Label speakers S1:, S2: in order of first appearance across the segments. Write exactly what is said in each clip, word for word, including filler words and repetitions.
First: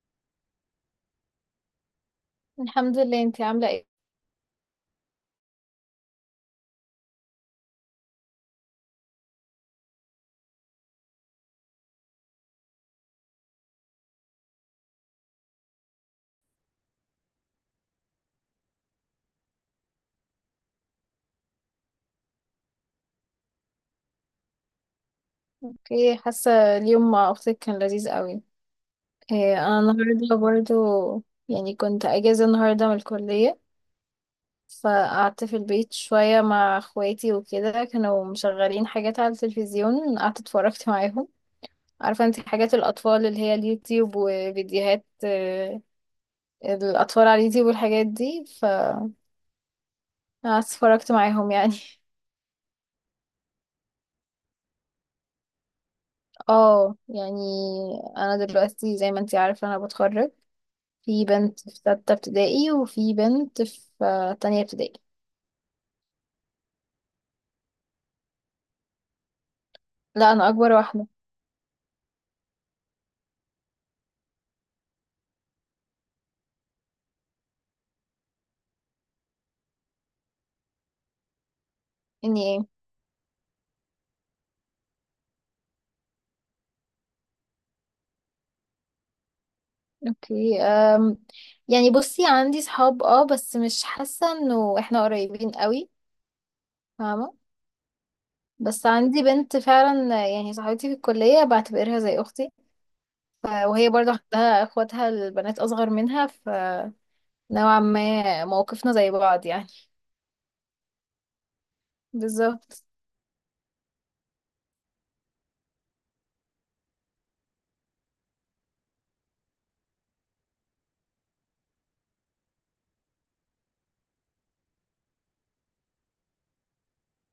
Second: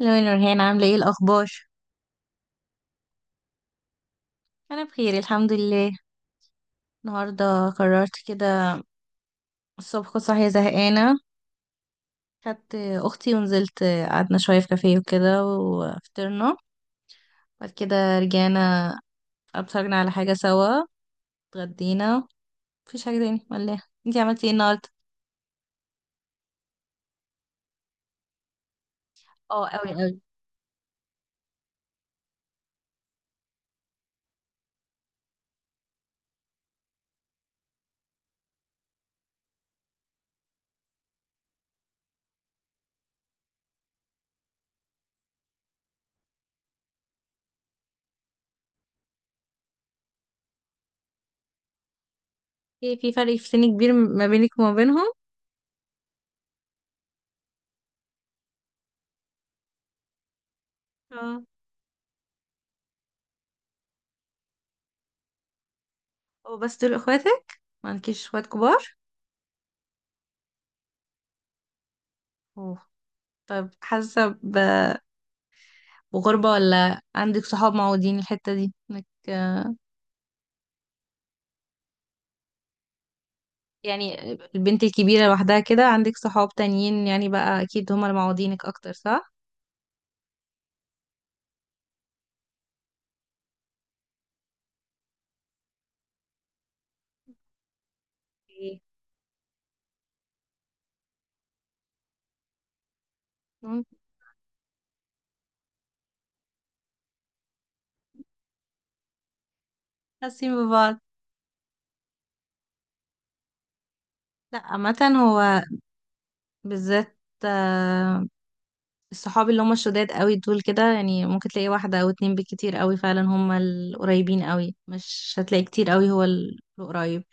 S1: لو نورهان عاملة ايه إيه الأخبار؟
S2: الحمد لله، انتي عاملة ايه.
S1: أنا بخير الحمد لله. النهاردة قررت كده، الصبح كنت صاحية زهقانة، خدت أختي ونزلت، قعدنا شوية في كافيه وكده وفطرنا. بعد كده رجعنا، اتفرجنا على حاجة سوا، اتغدينا. مفيش حاجة تاني ولا؟ انتي عملتي ايه النهاردة؟
S2: اوكي، حاسة اليوم مع اختك كان لذيذ قوي. ايه
S1: اه
S2: انا
S1: أوي أوي.
S2: النهاردة برضو يعني كنت اجازة النهاردة من الكلية، فقعدت في البيت شوية مع اخواتي وكده. كانوا مشغلين حاجات على التلفزيون، قعدت اتفرجت معاهم. عارفة انتي حاجات الاطفال اللي هي اليوتيوب وفيديوهات اه، الاطفال على اليوتيوب والحاجات دي، فقعدت اتفرجت معاهم يعني.
S1: في في فرق في سن كبير ما بينك وما بينهم؟
S2: اه يعني انا دلوقتي زي ما انتي عارفة انا بتخرج. في
S1: اه.
S2: بنت في ستة ابتدائي وفي بنت في آه، تانية ابتدائي.
S1: هو بس دول اخواتك؟ ما عندكيش اخوات كبار؟
S2: لا، أنا أكبر واحدة.
S1: أوه. طب حاسة ب- بغربة ولا عندك صحاب معودين الحتة دي؟ انك
S2: إني إيه.
S1: يعني البنت الكبيرة لوحدها كده، عندك صحاب تانيين يعني بقى أكيد هما اللي معوضينك أكتر صح؟
S2: أوكي. أم يعني بصي، عندي صحاب اه بس مش حاسة إنه إحنا قريبين قوي، فاهمة.
S1: إيه.
S2: بس عندي بنت فعلا آه، يعني صاحبتي في الكلية بعتبرها زي أختي. ف-
S1: مم،
S2: وهي برضه عندها اخواتها البنات أصغر منها، فنوعا ما موقفنا زي بعض يعني.
S1: حاسين ببعض.
S2: بالظبط.
S1: لا عامة، هو بالذات آه، الصحاب اللي هما الشداد قوي دول كده يعني ممكن تلاقي واحدة أو اتنين بالكتير، قوي فعلا هما القريبين، قوي مش هتلاقي كتير قوي، هو ال- القريب.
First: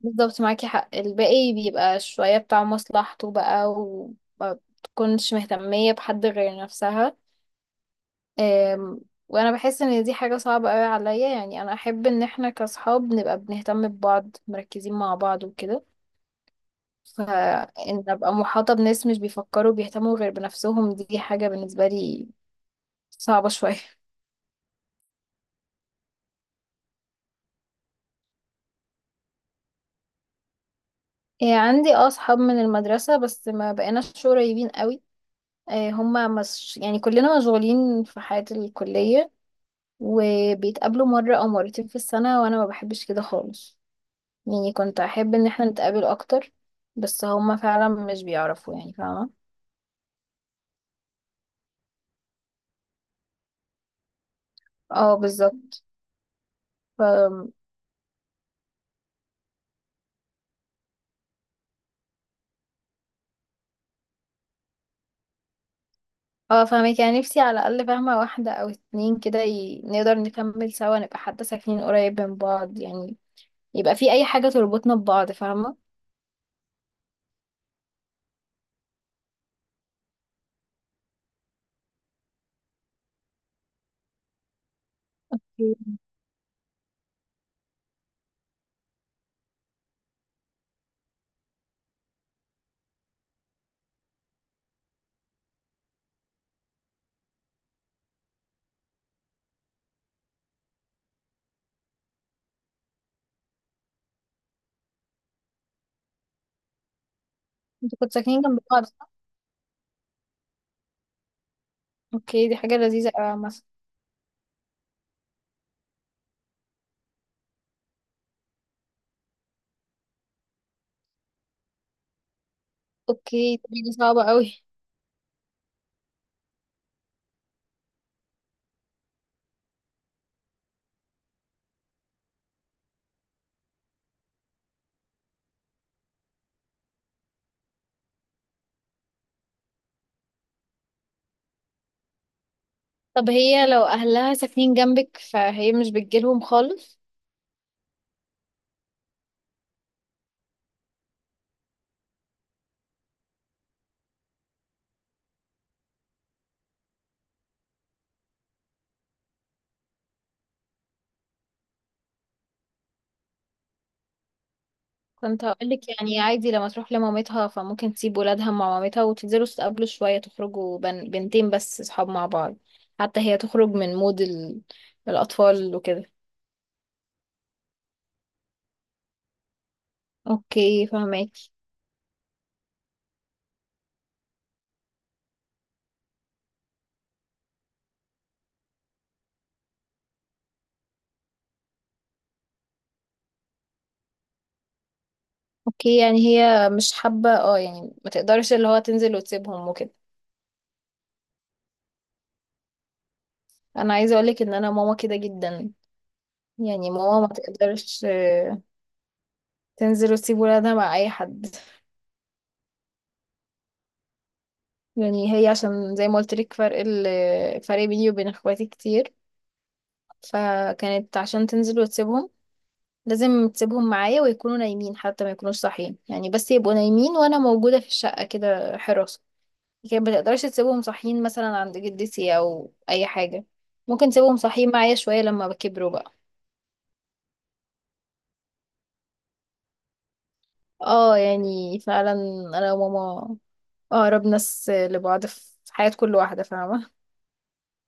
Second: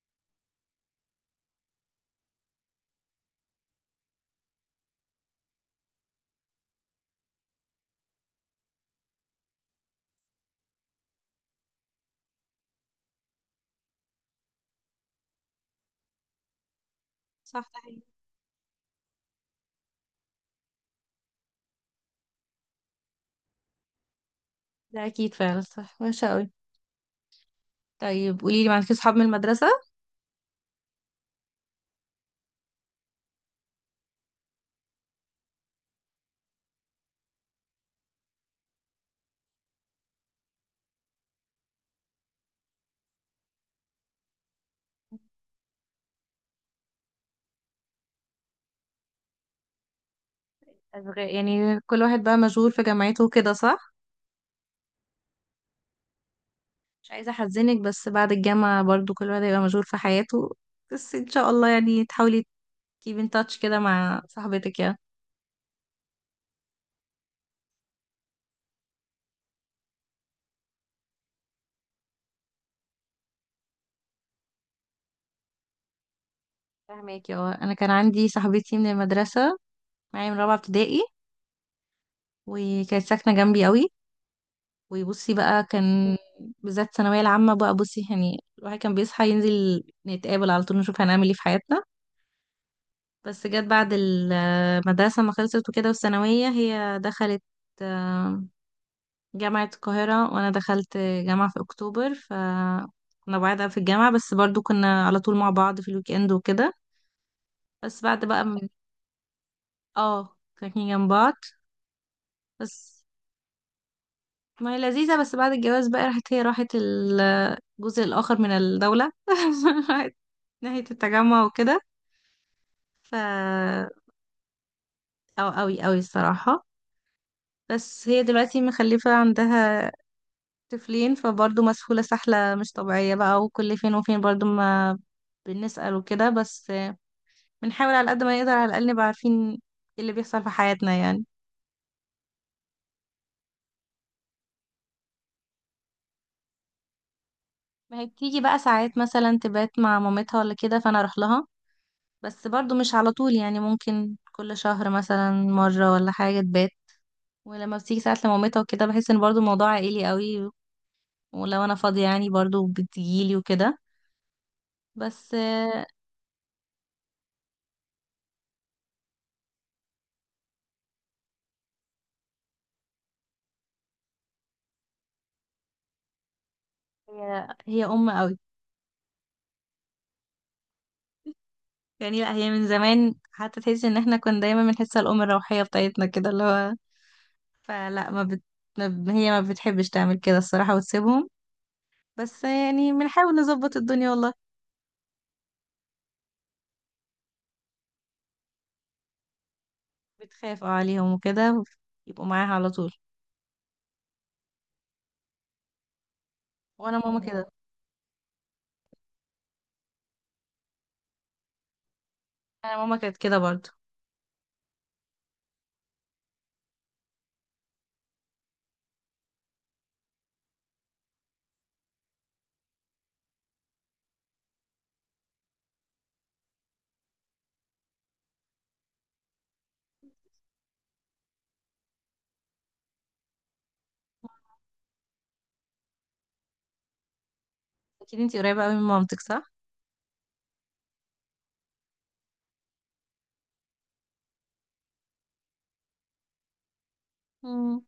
S2: بالظبط، معاكي حق. الباقي بيبقى شوية بتاع مصلحته بقى، وما بتكونش مهتمية بحد غير نفسها. أم، وانا بحس ان دي حاجة صعبة قوي عليا. يعني انا احب ان احنا كاصحاب نبقى بنهتم ببعض، مركزين مع بعض وكده.
S1: صح ده حقيقي.
S2: فان ابقى محاطة بناس مش بيفكروا بيهتموا غير بنفسهم، دي حاجة بالنسبة لي صعبة شوية.
S1: ده أكيد فعلا صح، وحشة قوي. طيب قوليلي، معاكي صحاب من المدرسة؟
S2: إيه، عندي اه اصحاب من المدرسة بس ما بقيناش قريبين قوي. إيه، هما مش يعني، كلنا مشغولين في حياة الكلية، وبيتقابلوا مرة أو مرتين في السنة. وأنا ما بحبش كده خالص، يعني كنت أحب إن احنا نتقابل أكتر. بس هما فعلا مش بيعرفوا يعني، فاهمة.
S1: أشغال- يعني كل واحد بقى مشغول في جامعته وكده صح؟
S2: اه بالظبط. ف...
S1: مش عايزة أحزنك بس بعد الجامعة برضو كل واحد هيبقى مشغول في حياته، بس إن شاء الله يعني تحاولي keep in touch كده مع صاحبتك يا.
S2: اه فاهمك. يعني نفسي على الأقل فاهمة واحدة أو اتنين كده ي... نقدر نكمل سوا، نبقى حتى ساكنين قريب من بعض يعني، يبقى في أي حاجة تربطنا ببعض، فاهمة.
S1: فاهمك يا، أنا كان عندي صاحبتي من المدرسة، معايا من رابعة ابتدائي، وكانت ساكنة جنبي قوي. وبصي بقى
S2: أوكي.
S1: كان بالذات الثانوية العامة بقى، بصي يعني الواحد كان بيصحى ينزل نتقابل على طول، نشوف هنعمل ايه في حياتنا. بس جت بعد المدرسة ما خلصت وكده والثانوية، هي دخلت جامعة القاهرة وأنا دخلت جامعة في أكتوبر، ف كنا بعاد في الجامعة، بس برضو كنا على طول مع بعض في الويكند وكده.
S2: انتوا
S1: بس
S2: كنتوا
S1: بعد
S2: ساكنين
S1: بقى
S2: جنب
S1: من...
S2: بعض صح؟
S1: اه ساكنين جنب بعض.
S2: اوكي، دي حاجة
S1: بس
S2: لذيذة أوي مثلا.
S1: ما هي لذيذة، بس بعد الجواز بقى راحت، هي راحت ال- الجزء الآخر من الدولة راحت ناحية التجمع وكده، ف
S2: اوكي، دي صعبة أوي.
S1: أو أوي أوي الصراحة. بس هي دلوقتي مخلفة عندها طفلين، فبرضه مسحولة سحلة مش طبيعية بقى، وكل فين وفين برضه ما بنسأل وكده، بس بنحاول على قد ما نقدر على الأقل نبقى عارفين ايه اللي بيحصل في حياتنا يعني.
S2: طب هي لو أهلها ساكنين جنبك فهي مش بتجيلهم خالص؟
S1: ما هي بتيجي بقى ساعات مثلا تبات مع مامتها ولا كده فأنا أروح لها، بس برضو مش على طول يعني، ممكن كل شهر مثلا مرة ولا حاجة تبات. ولما بتيجي ساعات لمامتها وكده بحس ان برضو الموضوع عائلي قوي، ولو أنا فاضية يعني برضو بتجيلي وكده، بس
S2: كنت هقولك
S1: آه،
S2: يعني عادي، لما تروح لمامتها فممكن تسيب ولادها مع مامتها، وتنزلوا تتقابلوا شوية، تخرجوا بن... بنتين بس صحاب مع بعض، حتى هي تخرج من مود ال... الأطفال وكده.
S1: هي هي أم قوي
S2: اوكي فهماكي.
S1: يعني. لا هي من زمان حتى تحس ان احنا كنا دايما بنحسها الأم الروحية بتاعتنا كده اللي هو، فلا ما بت... ما- ب- هي ما بتحبش تعمل كده الصراحة وتسيبهم، بس يعني بنحاول نظبط الدنيا والله.
S2: اوكي، يعني هي مش حابة اه، يعني ما تقدرش اللي هو تنزل وتسيبهم وكده.
S1: بتخاف اه عليهم وكده، يبقوا معاها على طول.
S2: انا عايزة اقولك ان انا ماما كده جدا. يعني
S1: وانا ماما
S2: ماما
S1: مم.
S2: ما
S1: كده،
S2: تقدرش آه، تنزل وتسيب ولادها مع اي حد.
S1: انا ماما كانت كده برضو.
S2: يعني هي عشان زي ما قلت لك فرق ال... فرق بيني وبين اخواتي كتير، فكانت عشان تنزل وتسيبهم لازم تسيبهم معايا، ويكونوا نايمين حتى، ما يكونوش صاحيين يعني، بس يبقوا نايمين وانا موجودة في الشقة كده حراسة. لكن ما تقدرش تسيبهم صاحيين مثلا عند جدتي او اي حاجة. ممكن تسيبهم صاحيين معايا شوية لما بكبروا بقى.
S1: اكيد انتي قريبة قوي من مامتك صح؟
S2: اه يعني فعلا، انا وماما اقرب ناس لبعض في حياة كل واحدة، فاهمة.
S1: امم.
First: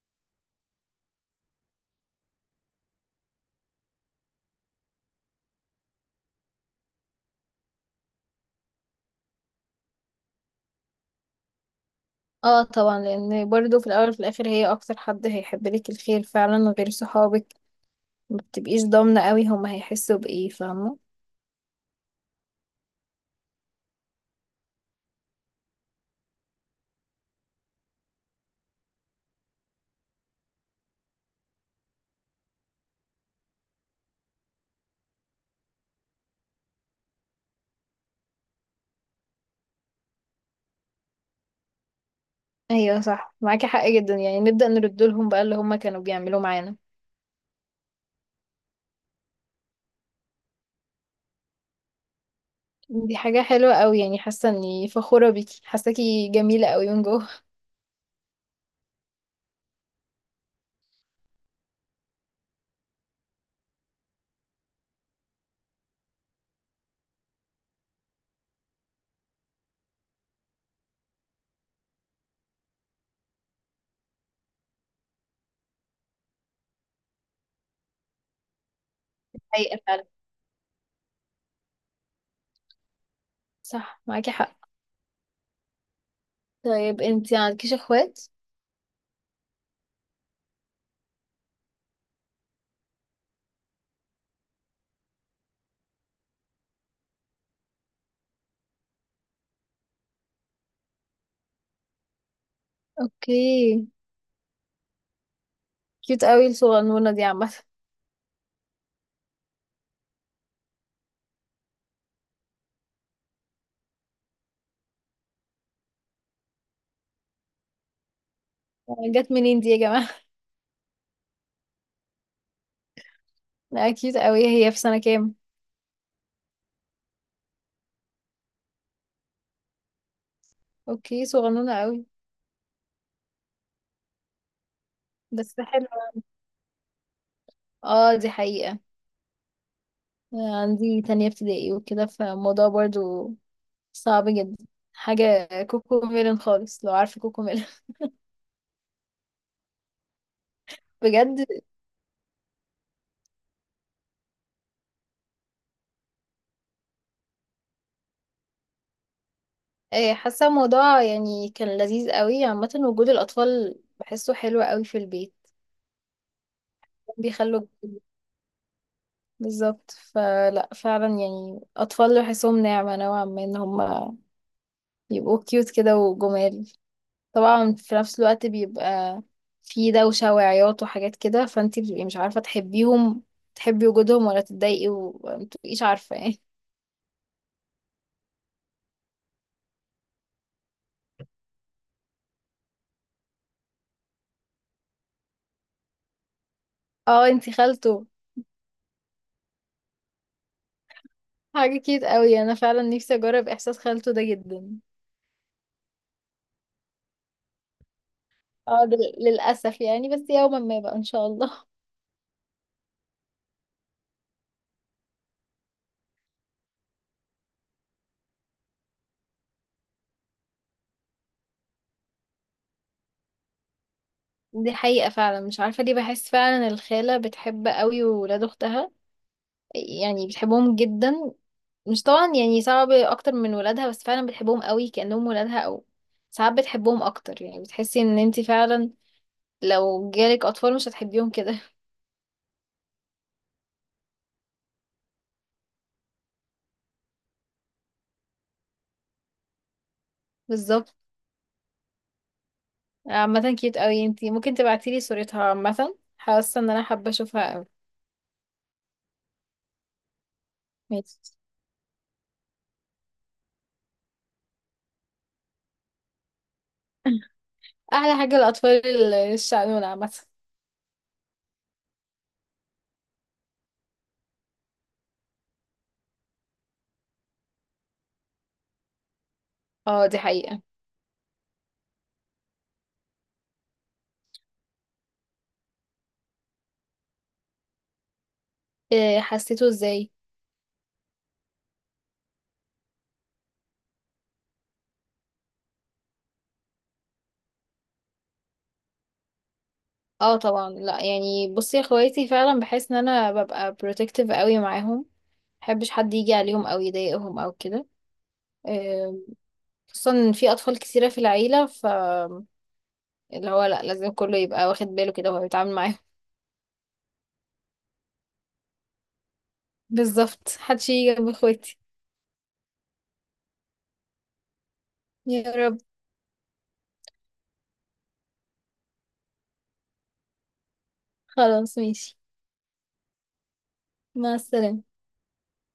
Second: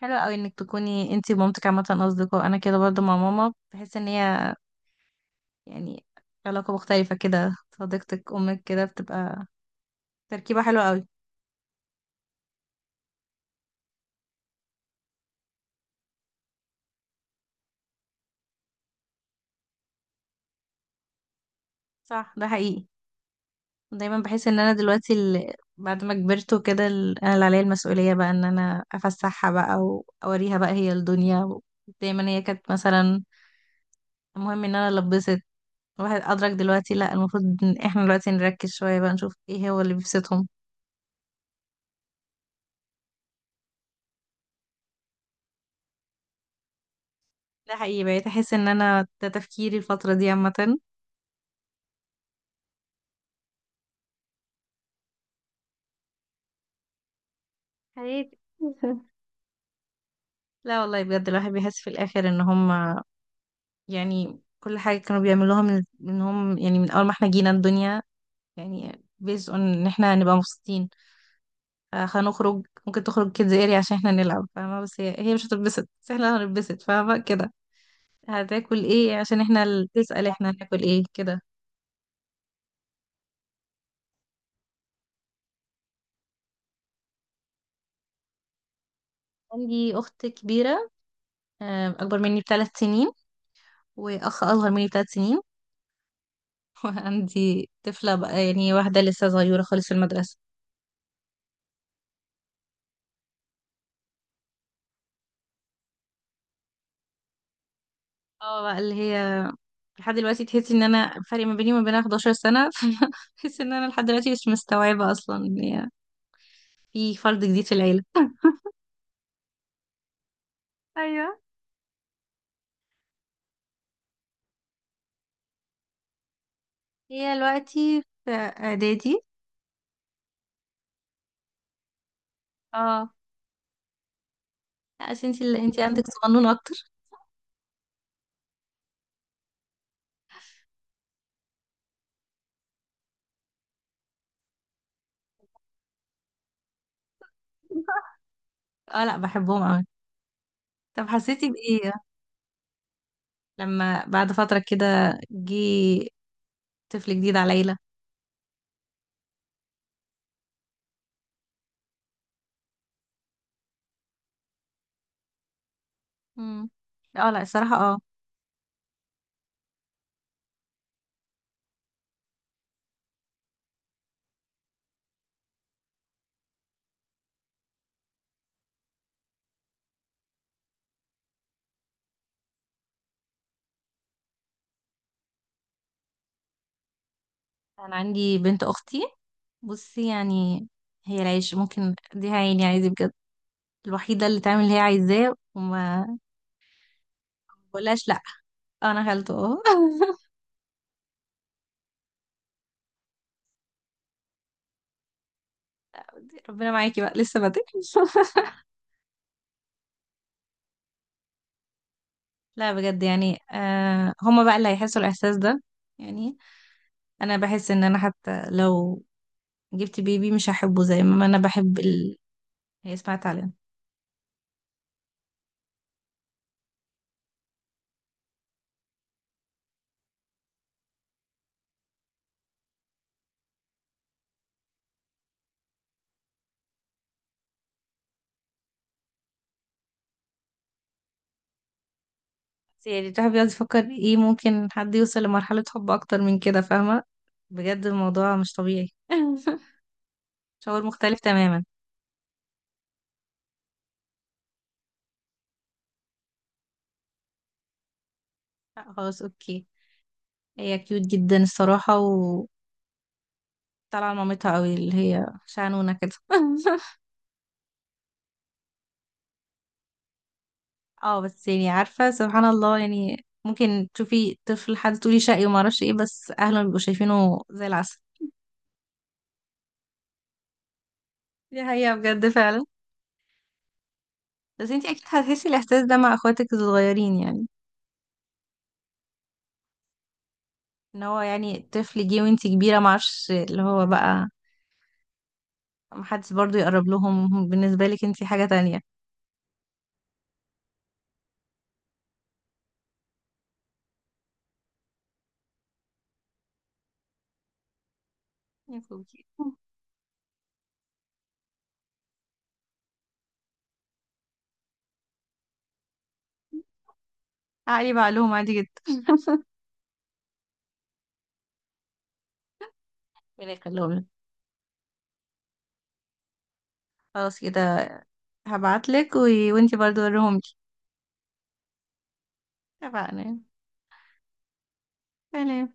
S1: حلو قوي انك تكوني انتي ومامتك عامة اصدقاء، انا كده برضو مع ماما، بحس ان هي يعني علاقة مختلفة كده، صديقتك امك كده بتبقى تركيبة حلوة قوي.
S2: اه طبعا، لان برضو في الاول وفي الاخر هي اكتر حد هيحب لك الخير فعلا. غير صحابك ما بتبقيش ضامنة قوي هما هيحسوا بايه، فاهمة.
S1: صح ده حقيقي. دايما بحس ان انا دلوقتي ال... بعد ما كبرت وكده ال... انا اللي عليا المسؤوليه بقى ان انا افسحها بقى، واوريها بقى هي الدنيا. دايما هي كانت مثلا المهم ان انا لبست، الواحد ادرك دلوقتي لا، المفروض ان احنا دلوقتي نركز شويه بقى نشوف ايه هو اللي بيبسطهم.
S2: ايوه صح، معاكي حق جدا. يعني نبدأ نرد لهم بقى اللي هما كانوا بيعملوه معانا.
S1: ده حقيقي، بقيت احس ان انا ده تفكيري الفتره دي عامه،
S2: دي حاجة حلوة قوي، يعني حاسة اني فخورة بيكي، حاساكي جميلة قوي من جوه.
S1: حياتي لا والله بجد الواحد بيحس في الاخر ان هم يعني كل حاجه كانوا بيعملوها من من هم يعني، من اول ما احنا جينا الدنيا يعني based on ان احنا هنبقى مبسوطين. آه، هنخرج ممكن تخرج كيدز اريا عشان احنا نلعب، فاهمة، بس هي هي مش هتتبسط بس احنا هنتبسط، فاهمة كده. هتاكل ايه عشان احنا،
S2: حقيقة
S1: اللي
S2: فعلا.
S1: تسأل احنا هناكل ايه كده.
S2: صح معاكي حق. طيب انتي عندكيش اخوات؟
S1: عندي أخت كبيرة آه، أكبر مني بثلاث سنين، وأخ أصغر مني بثلاث سنين وعندي طفلة بقى يعني، واحدة لسه صغيرة خالص في المدرسة.
S2: اوكي. كيوت قوي الصغنونة دي عامة.
S1: اه بقى اللي هي لحد دلوقتي تحسي ان انا فرق ما بيني وما بينها إحدى عشرة سنة تحس ان انا لحد دلوقتي مش مستوعبة اصلا ان هي في فرد جديد في العيلة.
S2: جت منين دي يا جماعة.
S1: ايوه.
S2: لا كيوت قوي، هي في سنة كام؟
S1: هي دلوقتي في اعدادي.
S2: اوكي صغنونة قوي.
S1: اه. لا، عشان انت
S2: بس
S1: اللي انت
S2: حلوة.
S1: عندك صغنون اكتر
S2: اه دي حقيقة. عندي تانية ابتدائي وكده، فالموضوع برضو صعب جدا، حاجة كوكو ميلن خالص، لو عارفة كوكو ميلن.
S1: اه لا بحبهم قوي. طب
S2: بجد
S1: حسيتي بايه لما بعد فترة كده جه طفل جديد على ليلى؟
S2: آه، حاسه الموضوع يعني كان لذيذ قوي. عامه وجود الاطفال بحسه حلو قوي في البيت،
S1: امم. اه لا
S2: بيخلوا.
S1: الصراحة اه.
S2: بالظبط، فلا فعلا يعني اطفال بحسهم نعمه نوعا ما، ان هم يبقوا كيوت كده وجمال. طبعا في نفس الوقت بيبقى في دوشه وعياط وحاجات كده، فانتي بتبقي مش عارفه تحبيهم، تحبي وجودهم ولا تتضايقي، ومتبقيش عارفه ايه.
S1: انا عندي بنت اختي، بصي يعني هي العيش ممكن اديها عيني عادي بجد، الوحيدة اللي تعمل اللي هي عايزاه وما
S2: اه انتي خالته.
S1: بقولهاش لا. آه، انا خالته اه
S2: حاجه كيوت قوي، انا فعلا نفسي اجرب احساس خالته ده جدا.
S1: ربنا معاكي بقى لسه بدري
S2: اه لل- للأسف يعني، بس يوما ما بقى إن شاء الله.
S1: لا بجد يعني آه، هما بقى اللي هيحسوا الاحساس ده يعني. انا بحس ان انا حتى لو جبت بيبي مش هحبه زي ما انا بحب ال... هي اسمها تعليم.
S2: دي حقيقة فعلا، مش عارفة ليه بحس فعلا الخالة بتحب قوي ولاد أختها، يعني بتحبهم جدا. مش طبعا يعني صعب أكتر من ولادها، بس فعلا بتحبهم قوي كأنهم ولادها، أو ساعات بتحبهم أكتر. يعني بتحسي إن انتي فعلا لو جالك أطفال مش هتحبيهم كده.
S1: بس يعني الواحد بيقعد يفكر، ايه ممكن حد يوصل لمرحلة حب اكتر من كده؟ فاهمة، بجد الموضوع مش طبيعي شعور
S2: بالظبط.
S1: مختلف تماما.
S2: عامة كيوت قوي، انتي ممكن تبعتيلي صورتها عامة، حاسة إن أنا حابة أشوفها قوي.
S1: لا، خلاص اوكي. هي كيوت
S2: ماشي.
S1: جدا الصراحة، وطالعة مامتها قوي اللي هي شعنونة كده
S2: أحلى حاجة الأطفال الشقنونة عامة.
S1: اه بس يعني عارفة سبحان الله، يعني ممكن تشوفي طفل حد تقولي شقي وما اعرفش ايه، بس اهله بيبقوا شايفينه زي العسل.
S2: اه دي حقيقة.
S1: دي حقيقة بجد فعلا. بس انتي اكيد هتحسي الاحساس ده مع اخواتك الصغيرين يعني،
S2: إيه، حسيته ازاي.
S1: ان هو يعني طفل جه وانتي كبيرة معرفش اللي هو بقى، محدش برضو يقرب لهم، بالنسبة لك انتي حاجة تانية.
S2: اه طبعا، لا يعني بصي، يا اخواتي فعلا بحس ان انا ببقى بروتكتيف قوي معاهم، محبش حد يجي عليهم او يضايقهم او كده.
S1: يا
S2: إيه،
S1: خوكي.
S2: خصوصا ان في اطفال كثيره في العيله، فاللي هو لا لازم كله يبقى واخد باله كده وهو بيتعامل معاهم.
S1: عقلي بقى لهم عادي جدا.
S2: بالظبط، محدش يجي جنب اخواتي.
S1: ربنا يخليهم لك.
S2: يا رب.
S1: خلاص كده، هبعتلك و... وانتي برضو وريهم لي.
S2: خلاص ماشي.
S1: اتفقنا.
S2: مع السلامه.
S1: سلام.